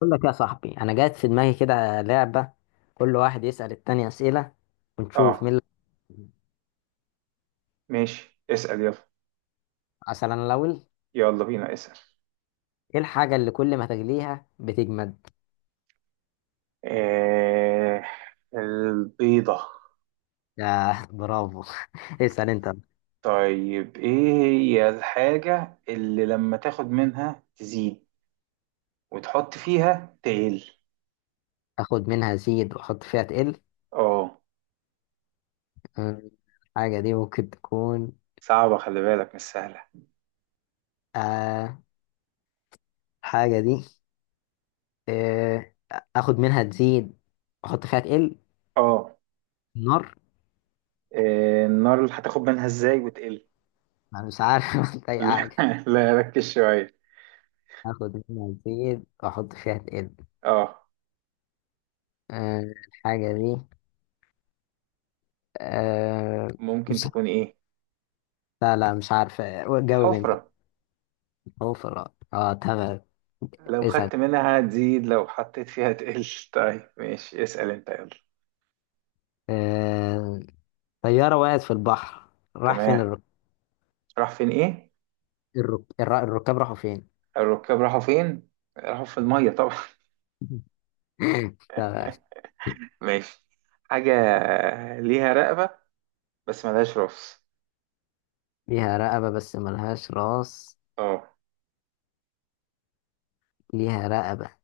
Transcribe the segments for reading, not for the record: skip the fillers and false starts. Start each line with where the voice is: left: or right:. left: بقول لك يا صاحبي، انا جات في دماغي كده لعبه. كل واحد يسال التاني اسئله ونشوف مين
right: اه،
left: اللي،
right: ماشي، اسأل يلا.
left: مثلا الاول،
right: يلا بينا، اسأل.
left: ايه الحاجه اللي كل ما تغليها بتجمد؟
right: آه، البيضة.
left: يا برافو! اسال انت.
right: طيب، ايه هي الحاجة اللي لما تاخد منها تزيد وتحط فيها تقل؟
left: اخد منها زيد واحط فيها تقل.
right: اه،
left: أمم، الحاجه دي ممكن تكون...
right: صعبة، خلي بالك مش سهلة.
left: آه الحاجه دي آه اخد منها تزيد واحط فيها تقل.
right: اه.
left: نار.
right: النار اللي هتاخد منها ازاي وتقل؟
left: انا مش عارف أحط اي
right: لا،
left: حاجه.
right: لا، ركز شوية.
left: اخد منها تزيد واحط فيها تقل.
right: اه.
left: آه الحاجه دي أه
right: ممكن
left: مش
right: تكون ايه؟
left: لا، لا، مش عارف. جاوب انت.
right: الحفرة.
left: هو في الرأي، اه، تمام.
right: لو
left: اسأل.
right: خدت منها هتزيد، لو حطيت فيها تقل. طيب، ماشي، اسأل انت يلا.
left: أه طيارة وقعت في البحر، راح فين
right: تمام. راح فين ايه؟
left: الركاب راحوا فين؟
right: الركاب راحوا فين؟ راحوا في الميه طبعا.
left: تمام.
right: ماشي. حاجه ليها رقبه بس ملهاش راس.
left: ليها رقبة بس ملهاش راس،
right: اه.
left: ليها رقبة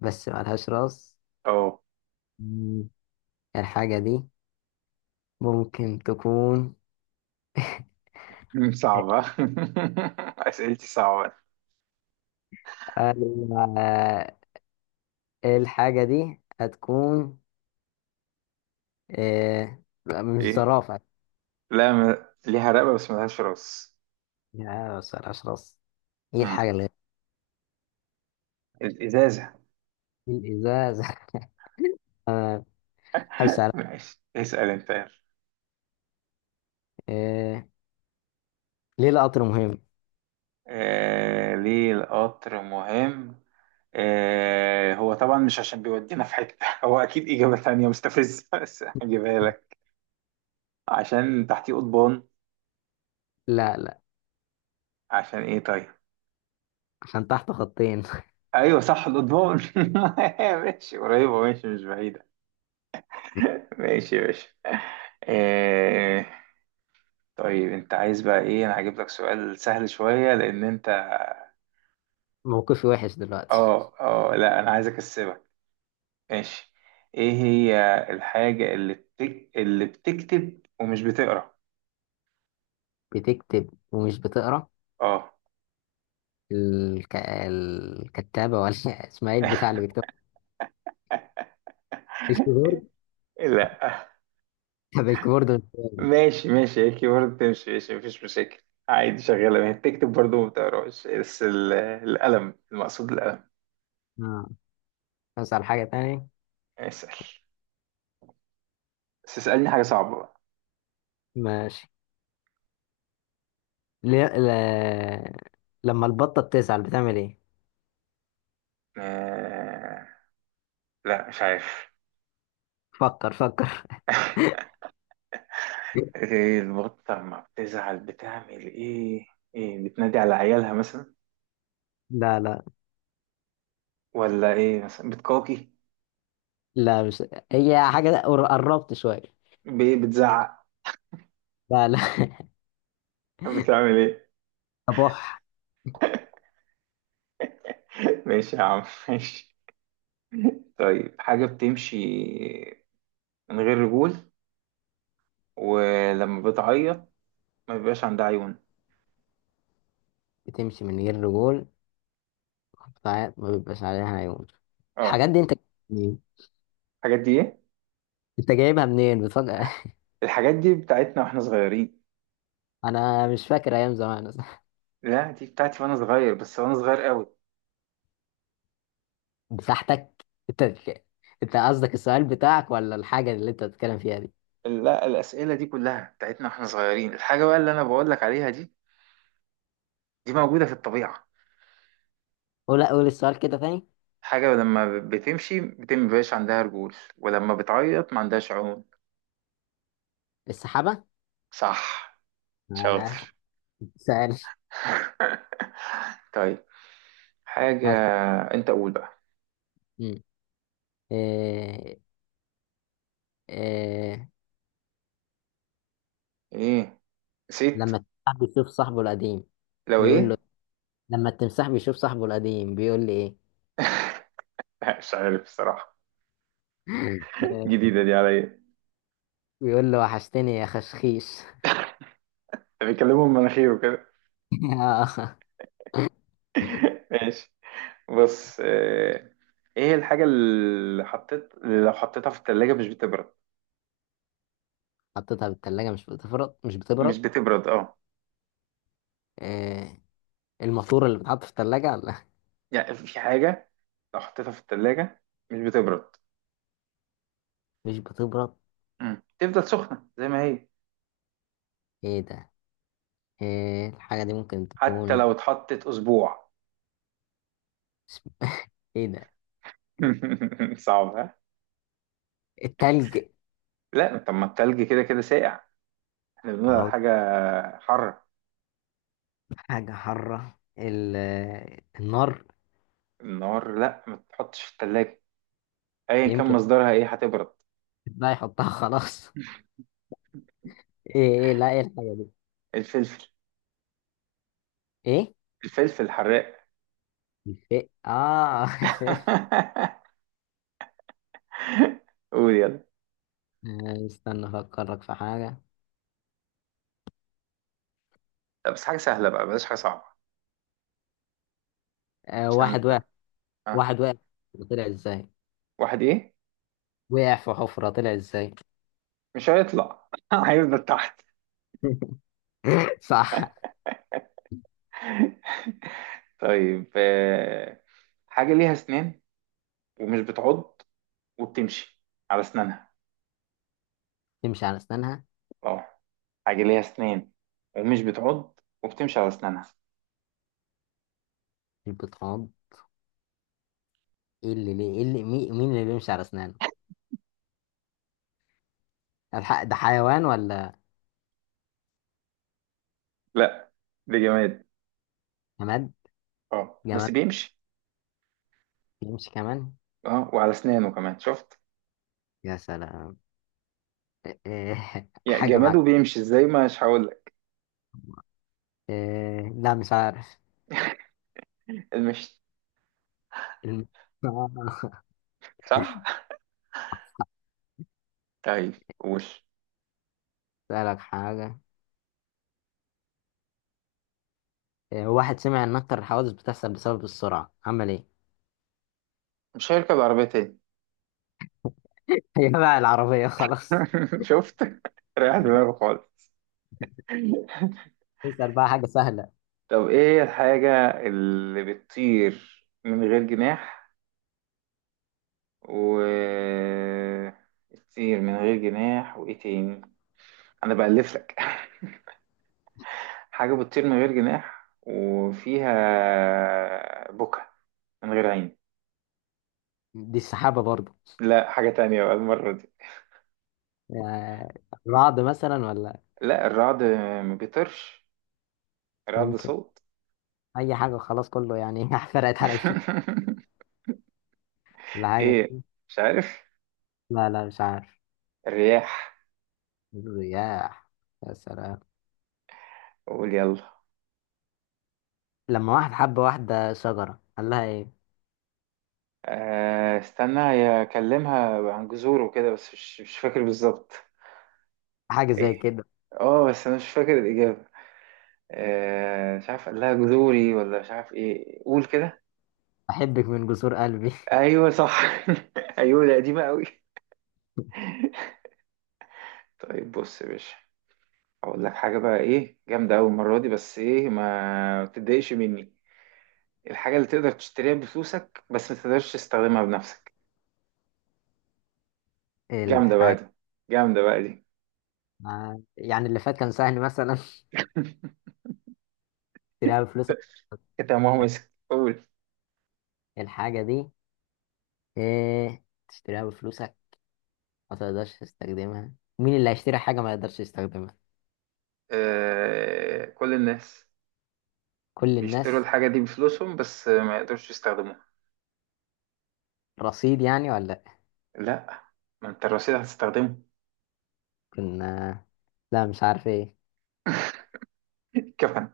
left: بس ملهاش راس.
right: اه.
left: مم. الحاجة دي ممكن تكون...
right: صعبه. اسئلتي صعبه.
left: آه، الحاجة دي هتكون... مش
right: ايه؟
left: زرافة؟
right: لا، ليها رقبه بس ملهاش راس.
left: يا، بس ملهاش راس. ايه
right: مم.
left: الحاجة اللي...
right: الازازه.
left: الازاز! حبس على...
right: ماشي، اسال انت يلا.
left: إيه؟ ليه القطر مهم؟
right: ليه القطر مهم؟ هو طبعا مش عشان بيودينا في حته. هو اكيد اجابه تانية مستفزه بس هجيبها لك. عشان تحتيه قضبان.
left: لا، لا،
right: عشان ايه طيب؟
left: عشان تحت خطين.
right: ايوه صح الاضمون. ماشي، قريبه، ماشي، مش بعيده. ماشي يا باشا. آه، طيب انت عايز بقى ايه؟ انا هجيب لك سؤال سهل شويه لان انت...
left: موقفي وحش دلوقتي.
right: اه، اه، لا، انا عايز اكسبك. ماشي. ايه هي الحاجه اللي اللي بتكتب ومش بتقرا؟
left: بتكتب ومش بتقرا؟
right: اه.
left: الكتابة ولا اسمها ايه البتاع اللي بيكتب؟ الكيبورد؟
right: لا.
left: طب الكيبورد.
right: ماشي ماشي، هيك برضه تمشي، ماشي، مفيش مشاكل. عادي شغاله، ما هي بتكتب برضه ما بتقراش، بس القلم، المقصود القلم.
left: اه، اسأل حاجة تانية.
right: اسأل. بس اسألني حاجة صعبة بقى.
left: ماشي. ليه لما البطة بتزعل بتعمل ايه؟
right: آه... لا، مش عارف.
left: فكر فكر!
right: ايه البط لما بتزعل بتعمل ايه؟ ايه بتنادي على عيالها مثلا؟
left: لا، لا،
right: ولا ايه مثلا بتقاقي؟
left: لا. مش هي حاجة قربت شوية.
right: بايه بتزعق؟
left: لا، لا.
right: بتعمل ايه؟
left: بح.
right: ماشي يا عم. ماشي. طيب، حاجة بتمشي من غير رجول، ولما بتعيط ما بيبقاش عندها عيون.
left: بتمشي من غير رجول، ساعات ما بيبقاش عليها عيون.
right: اه.
left: الحاجات دي انت منين؟
right: الحاجات دي ايه؟
left: انت جايبها منين بتفكر؟
right: الحاجات دي بتاعتنا واحنا صغيرين.
left: انا مش فاكر ايام زمان.
right: لا، دي بتاعتي وانا صغير، بس وانا صغير قوي.
left: بتاعتك انت؟ انت قصدك السؤال بتاعك ولا الحاجه اللي انت بتتكلم فيها دي؟
right: لا، الأسئلة دي كلها بتاعتنا واحنا صغيرين. الحاجة بقى اللي أنا بقول لك عليها دي، دي موجودة في الطبيعة.
left: قول، قول السؤال كده تاني.
right: حاجة لما بتمشي بتم مبيبقاش عندها رجول، ولما بتعيط ما عندهاش عيون.
left: السحابه.
right: صح.
left: آه،
right: شاطر.
left: سؤال.
right: طيب، حاجة...
left: ماشي.
right: أنت قول بقى.
left: مم. إيه؟ إيه؟
right: إيه؟ نسيت.
left: لما التمساح بيشوف صاحبه القديم
right: لو
left: بيقول
right: إيه؟
left: له؟ لما التمساح بيشوف صاحبه القديم بيقول لي ايه؟
right: مش عارف الصراحة.
left: آه،
right: جديدة دي عليا.
left: بيقول له وحشتني يا خشخيش.
right: بيكلموا من مناخيره كده. ماشي. بص، إيه الحاجة اللي حطيت اللي لو حطيتها في التلاجة مش بتبرد؟
left: حطيتها في التلاجة مش بتبرد، مش
right: مش
left: بتبرد.
right: بتبرد، اه.
left: آه الماسورة اللي بتحط في التلاجة؟ لا.
right: يعني في حاجة لو حطيتها في التلاجة مش بتبرد.
left: مش بتبرد.
right: مم. تفضل سخنة زي ما هي.
left: ايه ده؟ الحاجة دي ممكن
right: حتى
left: تكون...
right: لو اتحطت أسبوع.
left: اسم- ايه ده؟
right: صعب، ها؟
left: التلج؟
right: لا، طب ما التلج كده كده ساقع. احنا بنقول على
left: لو
right: حاجة حرة.
left: حاجة حارة النار.
right: النار؟ لا، ما تتحطش في التلاجة أيا كان
left: يمكن.
right: مصدرها، ايه هتبرد.
left: بقى يحطها خلاص. ايه؟ ايه؟ لا، ايه الحاجة دي؟
right: الفلفل.
left: ايه؟
right: الفلفل الحراق.
left: الفئ، اه! شفت.
right: قول يلا.
left: استنى افكرك في حاجة.
right: لا، بس حاجة سهلة بقى، بلاش حاجة صعبة،
left: آه
right: عشان
left: واحد
right: انت.
left: وقع
right: اه.
left: واحد وقع طلع ازاي؟
right: واحد ايه؟
left: وقع في حفرة طلع ازاي؟
right: مش هيطلع، هيفضل تحت.
left: صح.
right: طيب، حاجة ليها أسنان ومش بتعض وبتمشي على أسنانها.
left: تمشي على اسنانها؟
right: اه. حاجة ليها أسنان ومش بتعض وبتمشي على أسنانها.
left: يبقى طعام. مين اللي بيمشي على اسنانه؟ الحق ده حيوان ولا؟
right: لا، ده جماد.
left: جماد؟
right: اه بس
left: جماد
right: بيمشي.
left: بيمشي كمان؟
right: اه، وعلى أسنانه كمان، شفت.
left: يا سلام! إيه؟ إيه؟
right: يا
left: حاجة
right: جماد
left: بعد.
right: وبيمشي ازاي؟ مش هقول لك.
left: إيه؟ لا، مش عارف.
right: المشي.
left: الم-
right: صح. طيب قول.
left: اسألك حاجة. إيه، واحد سمع ان اكتر الحوادث بتحصل بسبب السرعة عمل ايه؟
right: مش هيركب عربية تاني.
left: هي بقى العربية خلاص.
right: شفت. ريح دماغه خالص.
left: اسأل بقى حاجة سهلة.
right: طب ايه هي الحاجة اللي بتطير من غير جناح؟ و... الطير من غير جناح وايه تاني، انا بألف لك. حاجة بتطير من غير جناح وفيها بكا من غير عين.
left: دي السحابة برضه.
right: لا، حاجة تانية بقى المرة دي.
left: إيه، رعد مثلا ولا؟
right: لا، الرعد ما بيطيرش، الرعد
left: يمكن.
right: صوت.
left: اي حاجة خلاص، كله يعني فرقت على دي. ولا حاجة.
right: ايه؟ مش عارف.
left: لا، لا، مش عارف.
right: الرياح.
left: الرياح. يا سلام!
right: قول يلا.
left: لما واحد حب واحدة شجرة قال لها ايه؟
right: استنى هي اكلمها عن جذوره كده، بس مش فاكر بالظبط.
left: حاجة زي
right: ايه؟
left: كده.
right: اه بس انا مش فاكر الإجابة. مش عارف، قال لها جذوري ولا مش عارف ايه، قول كده.
left: أحبك من جسور قلبي.
right: ايوه صح. ايوه ده قديمه قوي. طيب، بص يا باشا، هقول لك حاجه بقى ايه جامده أوي المره دي، بس ايه ما تتضايقش مني. الحاجه اللي تقدر تشتريها بفلوسك بس ما تقدرش تستخدمها بنفسك. جامده بقى
left: الحاجة...
right: دي. جامده بقى دي.
left: يعني اللي فات كان سهل مثلا؟ تشتريها بفلوسك.
right: كده ما هو مسك، قول.
left: الحاجة دي... ايه؟ تشتريها بفلوسك ما تقدرش تستخدمها؟ مين اللي هيشتري حاجة ما يقدرش يستخدمها؟
right: آه، كل الناس
left: كل
right: بيشتروا
left: الناس؟
right: الحاجه دي بفلوسهم بس ما يقدرش يستخدموها.
left: رصيد يعني ولا لأ؟
right: لا. ما انت الرصيد هتستخدمه.
left: كنا لا، مش عارف ايه.
right: كفن.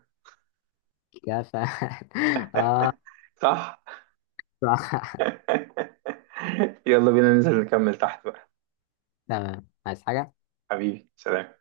left: كفى. اه.
right: صح.
left: صح.
right: يلا بينا ننزل نكمل تحت بقى.
left: تمام، عايز حاجة؟
right: حبيبي سلام.